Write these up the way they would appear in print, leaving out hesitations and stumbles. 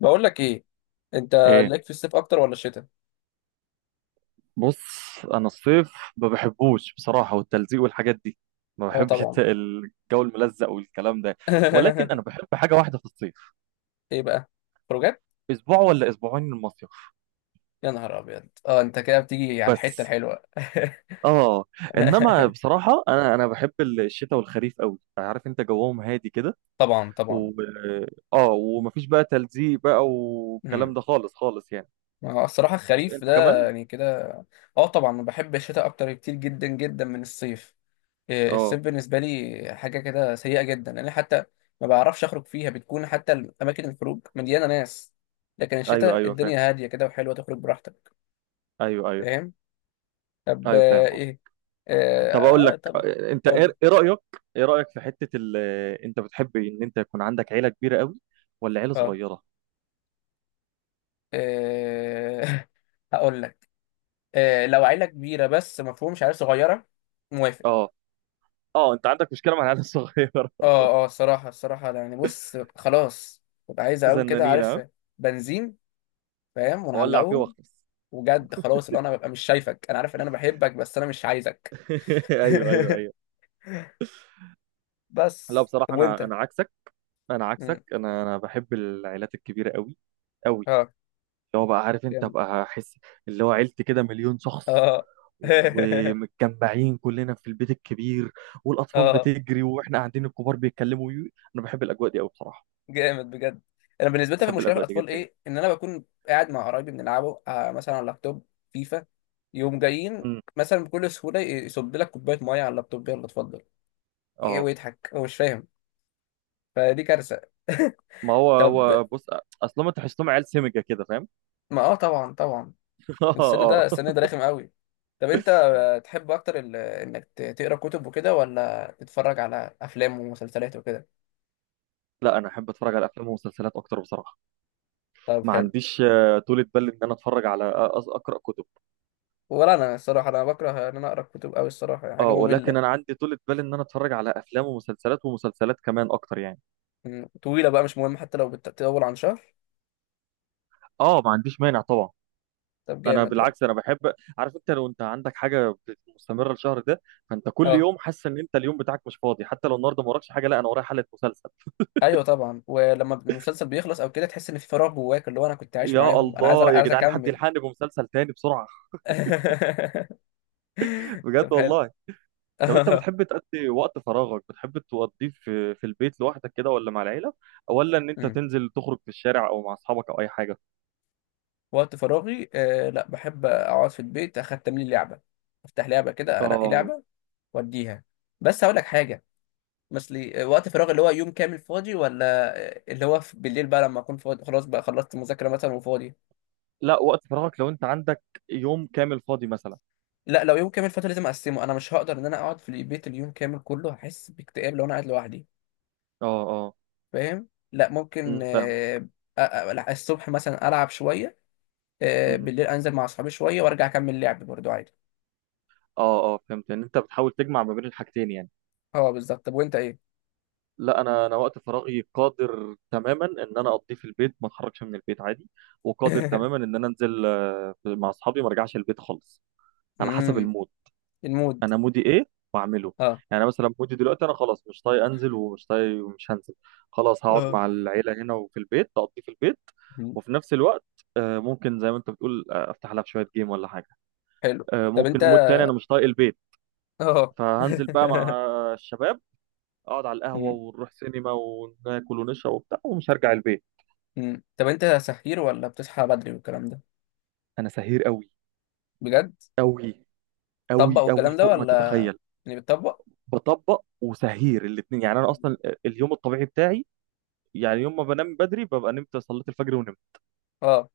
بقول لك ايه؟ انت ايه، ليك في الصيف اكتر ولا الشتاء؟ بص. انا الصيف ما بحبوش بصراحه، والتلزيق والحاجات دي. ما اه بحبش طبعا. الجو الملزق والكلام ده. ولكن انا بحب حاجه واحده في الصيف، ايه بقى؟ خروجات. اسبوع ولا اسبوعين المصيف. يا نهار ابيض، اه انت كده بتيجي على الحته بس. الحلوه. اه انما بصراحه انا بحب الشتاء والخريف قوي، عارف انت جوهم هادي كده. طبعا طبعا. و اه ومفيش بقى تلزيق بقى والكلام امم ده خالص خالص يعني. ما هو الصراحه بس الخريف انت ده كمان. يعني كده. اه طبعا بحب الشتاء اكتر كتير جدا جدا من الصيف. الصيف اه. بالنسبه لي حاجه كده سيئه جدا. انا حتى ما بعرفش اخرج فيها، بتكون حتى اماكن الخروج مليانه ناس. لكن ايوه الشتاء ايوه فاهم. الدنيا هاديه كده وحلوه، تخرج براحتك. ايوه ايوه فاهم. طب ايوه فاهم. ايه؟ طب اقول اه لك، طبعا. انت قول لي. إيه رايك؟ ايه رايك في حته ال... آه، انت بتحب ان انت يكون عندك عيله كبيره قوي ولا عيله اه صغيره؟ آه، هقول لك. آه، لو عيلة كبيرة، بس مفهومش عيلة صغيرة. موافق. اه. اه، انت عندك مشكله مع العيله الصغيره؟ اه اه الصراحة أنا يعني بص، خلاص ببقى عايز اقوم كده، زنانين عارف. ها. بنزين، فاهم، وولع فيه ونعلقهم. واخلص. وجد خلاص، اللي انا ببقى مش شايفك، انا عارف ان انا بحبك بس انا مش عايزك. ايوه ايوه ايوه. لا بس طب بصراحه انا وانت؟ انا عكسك. انا مم. عكسك، انا بحب العائلات الكبيره قوي. قوي. اه اللي هو بقى عارف انت جامد. بقى احس. اللي هو عيلتي كده مليون شخص، اه ومتجمعين كلنا في البيت الكبير، والاطفال اه بتجري واحنا قاعدين الكبار بيتكلموا. انا بحب الاجواء دي قوي بصراحه. جامد بجد. انا بالنسبه لي بحب المشكله في الاجواء دي الاطفال جدا. ايه؟ ان انا بكون قاعد مع قرايبي بنلعبه مثلا على اللابتوب، فيفا، يوم جايين مم. مثلا بكل سهوله يصب لك كوبايه ميه على اللابتوب، يلا اتفضل. ايه اه. ويضحك هو مش فاهم، فدي كارثه. ما هو طب. هو بص، اصلا انت تحسهم عيال سمجه كده فاهم. ما اه طبعا طبعا. اه السن اه. ده السن ده رخم قوي. طب انت تحب اكتر انك تقرا كتب وكده ولا تتفرج على افلام ومسلسلات وكده؟ لا انا احب اتفرج على افلام ومسلسلات اكتر بصراحه. طب ما حلو. عنديش طولة بال ان انا اتفرج على اقرا كتب. ولا انا الصراحه انا بكره ان انا اقرا كتب قوي الصراحه، يعني حاجه اه، ولكن انا ممله. عندي طولة بال ان انا اتفرج على افلام ومسلسلات ومسلسلات كمان اكتر يعني. مم. طويلة بقى مش مهم، حتى لو بتطول عن شهر. اه، ما عنديش مانع طبعا. طب انا جامد ده. بالعكس انا بحب. عارف انت لو انت عندك حاجه مستمره الشهر ده، فانت كل اه يوم حاسس ان انت اليوم بتاعك مش فاضي، حتى لو النهارده ما وراكش حاجه، لا انا ورايا حلقه مسلسل. ايوه طبعا. ولما المسلسل بيخلص او كده تحس ان في فراغ جواك، اللي هو انا كنت عايش يا معاهم، انا عايز الله يا عايز جدعان، حد اكمل. يلحقني بمسلسل تاني بسرعة. بجد طب حلو. والله. طب انت بتحب تقضي وقت فراغك، بتحب تقضيه في البيت لوحدك كده ولا مع العيلة، ولا ان انت مم. تنزل تخرج في الشارع او مع اصحابك او اي حاجة؟ وقت فراغي لا، بحب اقعد في البيت، اختم لي لعبة، افتح لعبة كده، انقي اه. لعبة، واديها. بس هقول لك حاجة. مثلي وقت فراغ اللي هو يوم كامل فاضي ولا اللي هو بالليل بقى، لما اكون فاضي خلاص بقى، خلصت مذاكرة مثلا وفاضي. لا، وقت فراغك لو انت عندك يوم كامل فاضي مثلا. لا لو يوم كامل فاتو لازم اقسمه، انا مش هقدر ان انا اقعد في البيت اليوم كامل كله، هحس باكتئاب لو انا قاعد لوحدي. اه اه. فاهم. لا ممكن فاهمك. أ- الصبح مثلا العب شويه، امم بالليل انزل مع اصحابي شويه وارجع اكمل لعب برضو عادي. اه اه فهمت ان انت بتحاول تجمع ما بين الحاجتين يعني. اه بالظبط. طب وانت ايه؟ لا انا وقت فراغي قادر تماما ان انا اقضيه في البيت، ما اتحركش من البيت عادي. وقادر تماما ان انا انزل مع اصحابي، ما ارجعش البيت خالص. على حسب امم المود. المود. انا مودي ايه واعمله. اه يعني أنا مثلا مودي دلوقتي انا خلاص مش طايق انزل، ومش طايق ومش هنزل. خلاص هقعد اه. مع العيله هنا، وفي البيت اقضيه في البيت. مم. وفي نفس الوقت ممكن زي ما انت بتقول افتح لها في شويه جيم ولا حاجه. حلو. طب ممكن انت. مود تاني انا مش طايق البيت، اه فهنزل بقى مع الشباب، اقعد على القهوه مم. ونروح سينما وناكل ونشرب وبتاع ومش هرجع البيت. مم. طب انت سحير ولا بتصحى بدري والكلام ده؟ انا سهير قوي. بجد. قوي. طبق قوي قوي والكلام ده فوق ما ولا؟ تتخيل. يعني بتطبق؟ بطبق وسهير الاثنين، يعني انا مم. اصلا اليوم الطبيعي بتاعي يعني يوم ما بنام بدري ببقى نمت صليت الفجر ونمت. اه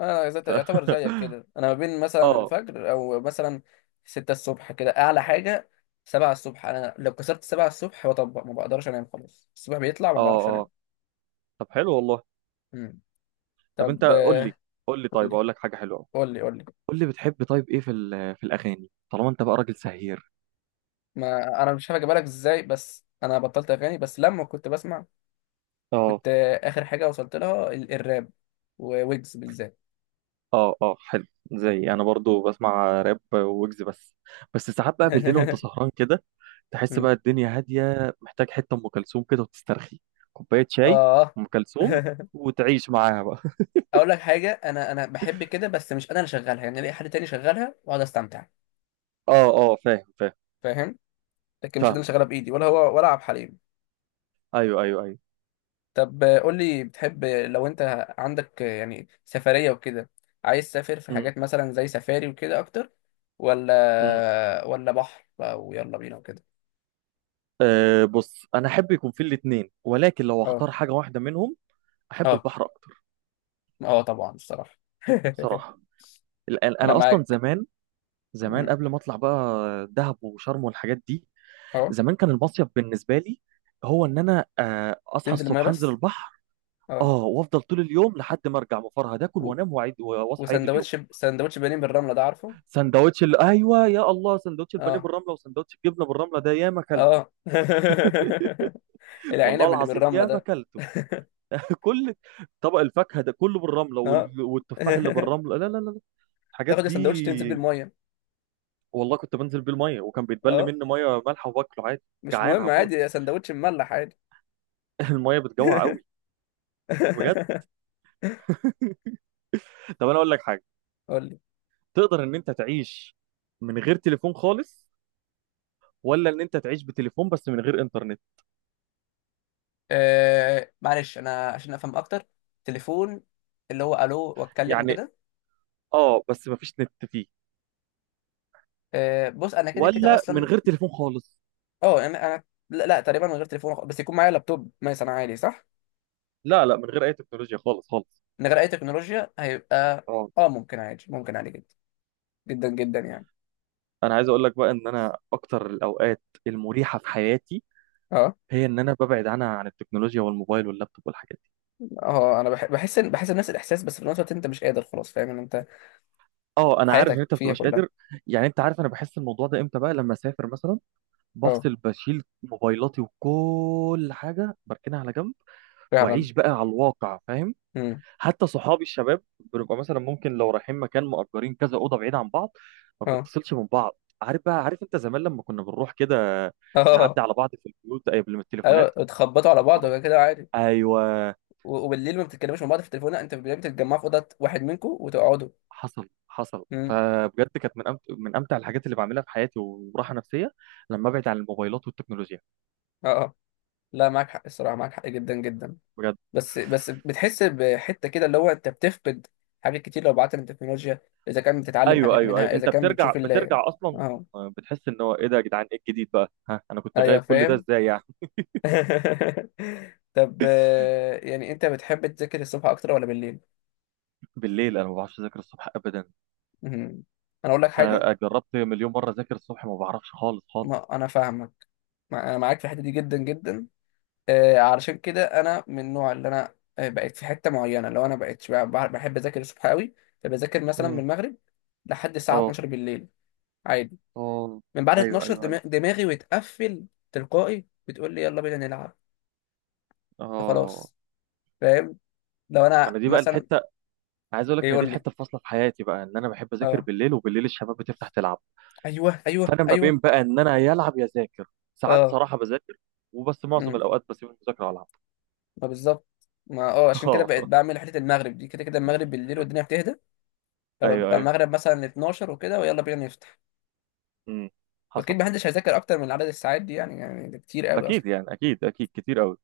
انا ف... يعتبر زيك كده، انا ما بين مثلا اه الفجر او مثلا ستة الصبح كده اعلى حاجه. سبعة الصبح، انا لو كسرت سبعة الصبح بطبق، ما بقدرش انام خلاص، الصبح بيطلع ما اه. بعرفش اه، انام. طب حلو والله. مم. طب انت طب قول لي. قول لي، قول طيب لي. اقول لك حاجه حلوه أوي. قول لي قول لي. قول لي بتحب، طيب ايه في في الاغاني، طالما انت بقى راجل سهير؟ ما انا مش عارف اجيبها لك ازاي، بس انا بطلت اغاني. بس لما كنت بسمع، اه كنت اخر حاجه وصلت لها الراب، وويجز بالذات. اه اه حلو. زي انا برضو بسمع راب ويجز بس. بس ساعات بقى بالليل وانت سهران كده، تحس مم. بقى الدنيا هاديه، محتاج حته ام كلثوم كده وتسترخي. كوبايه شاي. اه ام كلثوم. وتعيش معاها بقى. اقول لك حاجه، انا بحب كده، بس مش انا اللي شغالها، يعني الاقي حد تاني شغالها واقعد استمتع. اه اه فاهم فاهم. فاهم. لكن مش انا فاهم. اللي شغاله بايدي، ولا هو ولا عبد الحليم. ايوه ايوه ايوه. طب قول لي، بتحب لو انت عندك يعني سفريه وكده، عايز تسافر في حاجات مثلا زي سفاري وكده اكتر، ولا امم ولا بحر بقى ويلا بينا وكده؟ أه بص، انا احب يكون في الاثنين، ولكن لو اه اختار حاجه واحده منهم، احب اه. البحر اكتر. اه طبعا الصراحه. بصراحه. انا انا اصلا معاك. زمان، زمان مم. قبل ما اطلع بقى دهب وشرم والحاجات دي، اه زمان كان المصيف بالنسبه لي هو ان انا اصحى تنزل الميه الصبح انزل بس. البحر. اه اه. وافضل طول اليوم لحد ما ارجع مفرهد، اكل و... وانام واعيد واصحى عيد اليوم. وسندوتش سندوتش بانيه بالرمله ده، عارفه؟ ايوه يا الله، سندوتش البانيه اه بالرمله وسندوتش الجبنه بالرمله ده ياما اكلته. اه. والله العنب اللي العظيم بالرمله ياما ده. اكلته. كل طبق الفاكهه ده كله بالرمله، اه والتفاح اللي بالرمله، لا لا لا لا. الحاجات تاخد السندوتش تنزل دي. بالميه. والله كنت بنزل بيه الميه وكان بيتبل اه مني ميه مالحه وباكله عادي. مش جعان مهم، هموت. عادي، سندوتش مملح عادي. الميه بتجوع قوي. بجد. طب انا اقول لك حاجه، قول لي. تقدر ان انت تعيش من غير تليفون خالص، ولا ان انت تعيش بتليفون بس من غير انترنت؟ معلش انا عشان افهم اكتر، تليفون اللي هو الو واتكلم يعني وكده؟ اه بس ما فيش نت فيه، آه بص، انا كده كده ولا من اصلا. غير تليفون خالص. اه انا لا، لا، تقريبا من غير تليفون بس يكون معايا لابتوب مثلا عادي، صح؟ لا لا، من غير اي تكنولوجيا خالص خالص. من غير اي تكنولوجيا هيبقى. اه. اه ممكن عادي، ممكن عادي جدا، جدا جدا يعني. انا عايز اقول لك بقى، ان انا اكتر الاوقات المريحه في حياتي، اه هي ان انا ببعد عنها، عن التكنولوجيا والموبايل واللابتوب والحاجات دي. اه انا بحس بحس نفس الاحساس، بس في نفس الوقت انت مش قادر خلاص، فاهم، ان انت اه، انا عارف ان حياتك انت ما فيها بتبقاش كلها. قادر. يعني انت عارف انا بحس الموضوع ده امتى بقى؟ لما اسافر مثلا، اه بفصل، بشيل موبايلاتي وكل حاجه بركنها على جنب، فعلا. واعيش بقى على الواقع فاهم. امم. حتى صحابي الشباب، بنبقى مثلا ممكن لو رايحين مكان مأجرين كذا اوضه بعيد عن بعض، ما اه بنتصلش من بعض، عارف بقى، عارف انت زمان لما كنا بنروح كده اه. نعدي على بعض في البيوت قبل من التليفونات. ايوه اتخبطوا على بعض وكده كده عادي. ايوه. و- وبالليل ما بتتكلموش مع بعض في التليفون، لا، انت بالليل بتتجمعوا في اوضه واحد منكم وتقعدوا. حصل حصل، امم. فبجد كانت من من امتع الحاجات اللي بعملها في حياتي وراحه نفسيه، لما ابعد عن الموبايلات والتكنولوجيا. اه اه. لا معاك حق الصراحه، معاك حق جدا جدا. بجد. بس بتحس بحته كده، اللي هو انت بتفقد حاجات كتير لو بعدت عن التكنولوجيا، اذا كان بتتعلم ايوه حاجات ايوه ايوه منها، اذا انت كان بترجع بتشوف ال... بترجع اصلا، اه بتحس ان هو ايه ده يا جدعان، ايه الجديد بقى ها، انا كنت ايوه غايب كل ده فاهم. ازاي يعني. طب يعني انت بتحب تذاكر الصبح اكتر ولا بالليل؟ بالليل، انا ما بعرفش اذاكر الصبح ابدا. مم. انا اقول لك حاجه. انا جربت مليون مره اذاكر الصبح، ما بعرفش خالص خالص. ما انا فاهمك. انا معاك في الحته دي جدا جدا. علشان كده انا من النوع اللي انا بقيت في حته معينه، لو انا بقيت بحب اذاكر الصبح قوي. فبذاكر مثلا من مم. المغرب لحد الساعه اه 12 بالليل، عادي. اه. من بعد ايوه 12 ايوه ايوه. دماغي بتقفل تلقائي، بتقول لي يلا بينا نلعب. اه، فخلاص. فاهم. لو ما انا انا دي بقى مثلا الحته، عايز اقول لك ان دي يقول لي. الحته الفاصله في حياتي بقى، ان انا بحب اذاكر اه بالليل، وبالليل الشباب بتفتح تلعب، ايوه ايوه فانا ما ايوه. بين بقى ان انا يا العب يا اذاكر. ساعات اه. صراحه بذاكر، وبس معظم امم. الاوقات بسيب المذاكره والعب. ما بالظبط. ما اه، عشان كده اه. بقيت بعمل حته المغرب دي، كده كده المغرب بالليل والدنيا بتهدى، ايوه فببقى ايوه. المغرب مثلا 12 وكده، ويلا بينا نفتح. امم حصل. واكيد محدش هيذاكر اكتر من عدد الساعات دي، يعني يعني ده كتير قوي اصلا. اكيد يعني، اكيد اكيد كتير قوي.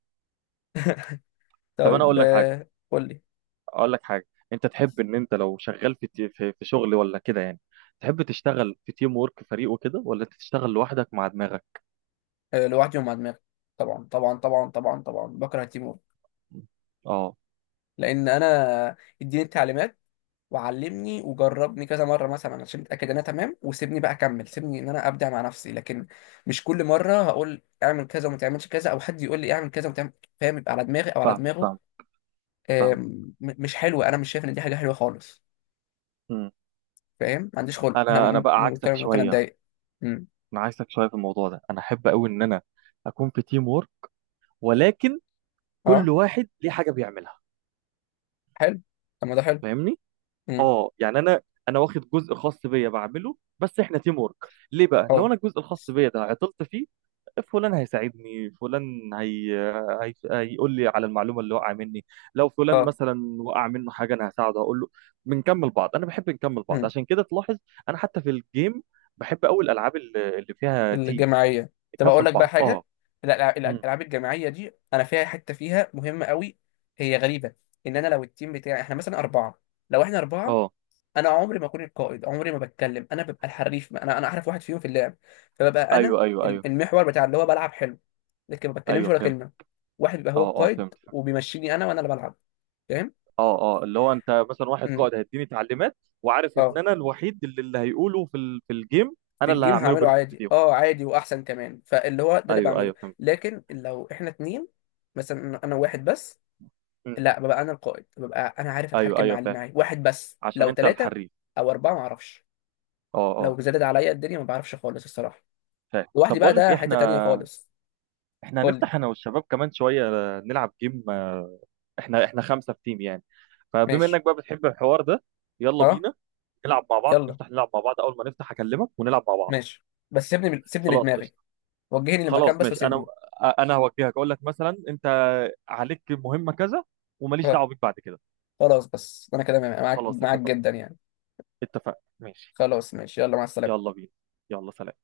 طب انا طيب اقول لك حاجه، قول لي. اقول لك حاجه، انت تحب ان انت لو شغال في في شغل ولا كده يعني، تحب تشتغل في تيم وورك فريق وكده ولا انت تشتغل لوحدك مع دماغك؟ لوحدي ومع دماغي. طبعا طبعا طبعا طبعا طبعا، بكره تيمور. اه. لان انا اديني التعليمات، وعلمني وجربني كذا مره مثلا عشان اتاكد ان انا تمام، وسيبني بقى اكمل، سيبني ان انا ابدع مع نفسي. لكن مش كل مره هقول اعمل كذا وما تعملش كذا، او حد يقول لي اعمل كذا وما تعمل، فاهم. يبقى على دماغي او على فاهمك دماغه. فاهمك فاهمك. مش حلوه، انا مش شايف ان دي حاجه حلوه خالص. امم فاهم. ما عنديش خلق، انا انا ممكن بقى عكسك ممكن ممكن شويه. اتضايق. مم. انا عكسك شويه في الموضوع ده، انا احب قوي ان انا اكون في تيم وورك، ولكن كل اه واحد ليه حاجه بيعملها. حلو. طب ما ده حلو. فاهمني. امم. اه يعني انا، انا واخد جزء خاص بيا بعمله بس احنا تيم ورك. ليه بقى؟ لو اه انا الجزء الخاص بيا ده عطلت فيه، فلان هيساعدني، فلان هيقول لي على المعلومه اللي وقع مني. لو فلان اه. مثلا وقع منه حاجه، انا هساعده، هقول له. بنكمل بعض، انا بحب نكمل بعض، امم. عشان كده تلاحظ انا حتى في الجيم بحب قوي الالعاب اللي فيها تيم، الجماعيه. طب اقول نكمل لك بقى بعض. اه. حاجه. لا مم. الالعاب الجماعيه دي انا فيها حته فيها مهمه قوي، هي غريبه. ان انا لو التيم بتاعي احنا مثلا اربعه، لو احنا اربعه، اه انا عمري ما اكون القائد، عمري ما بتكلم، انا ببقى الحريف، انا احرف واحد فيهم في اللعب، فببقى انا ايوه ايوه ايوه. المحور بتاع اللي هو بلعب حلو، لكن ما بتكلمش ايوه ولا فهمت. كلمه. واحد بيبقى هو اه اه فهمت. القائد وبيمشيني انا وانا اللي بلعب. فاهم. اه اه، اللي هو انت مثلا واحد امم. قائد هيديني تعليمات، وعارف ان اه. انا الوحيد اللي هيقوله في في الجيم، في انا اللي الجيم هعمله هعمله بيرفكت عادي، فيهم. اه عادي واحسن كمان، فاللي هو ده اللي ايوه بعمله. ايوه فهمت. لكن لو احنا اتنين، مثلا انا واحد بس، مم. لا ببقى انا القائد، ببقى انا عارف ايوه اتحكم ايوه مع اللي فاهم، معايا واحد بس، عشان لو انت ثلاثة الحريف. او اربعة ما اعرفش، اه اه. لو زادت عليا الدنيا ما بعرفش خالص الصراحة. فاهم. طب لوحدي بقى بقول لك إيه، ده حتة احنا تانية خالص. احنا قول لي. هنفتح انا والشباب كمان شويه نلعب جيم، احنا خمسه في تيم يعني، فبما ماشي. انك بقى بتحب الحوار ده، يلا اه بينا نلعب مع بعض، يلا. نفتح نلعب مع بعض، اول ما نفتح اكلمك ونلعب مع بعض. ماشي، بس سيبني سيبني خلاص لدماغي، قشطه. وجهني للمكان خلاص بس ماشي. انا وسيبني. انا هوجهك، اقول لك مثلا انت عليك مهمة كذا، وماليش اه دعوة بيك بعد كده. خلاص. بس انا كده معاك خلاص معاك اتفقنا. جدا يعني. اتفقنا ماشي. خلاص ماشي، يلا مع السلامة. يلا بينا. يلا سلام.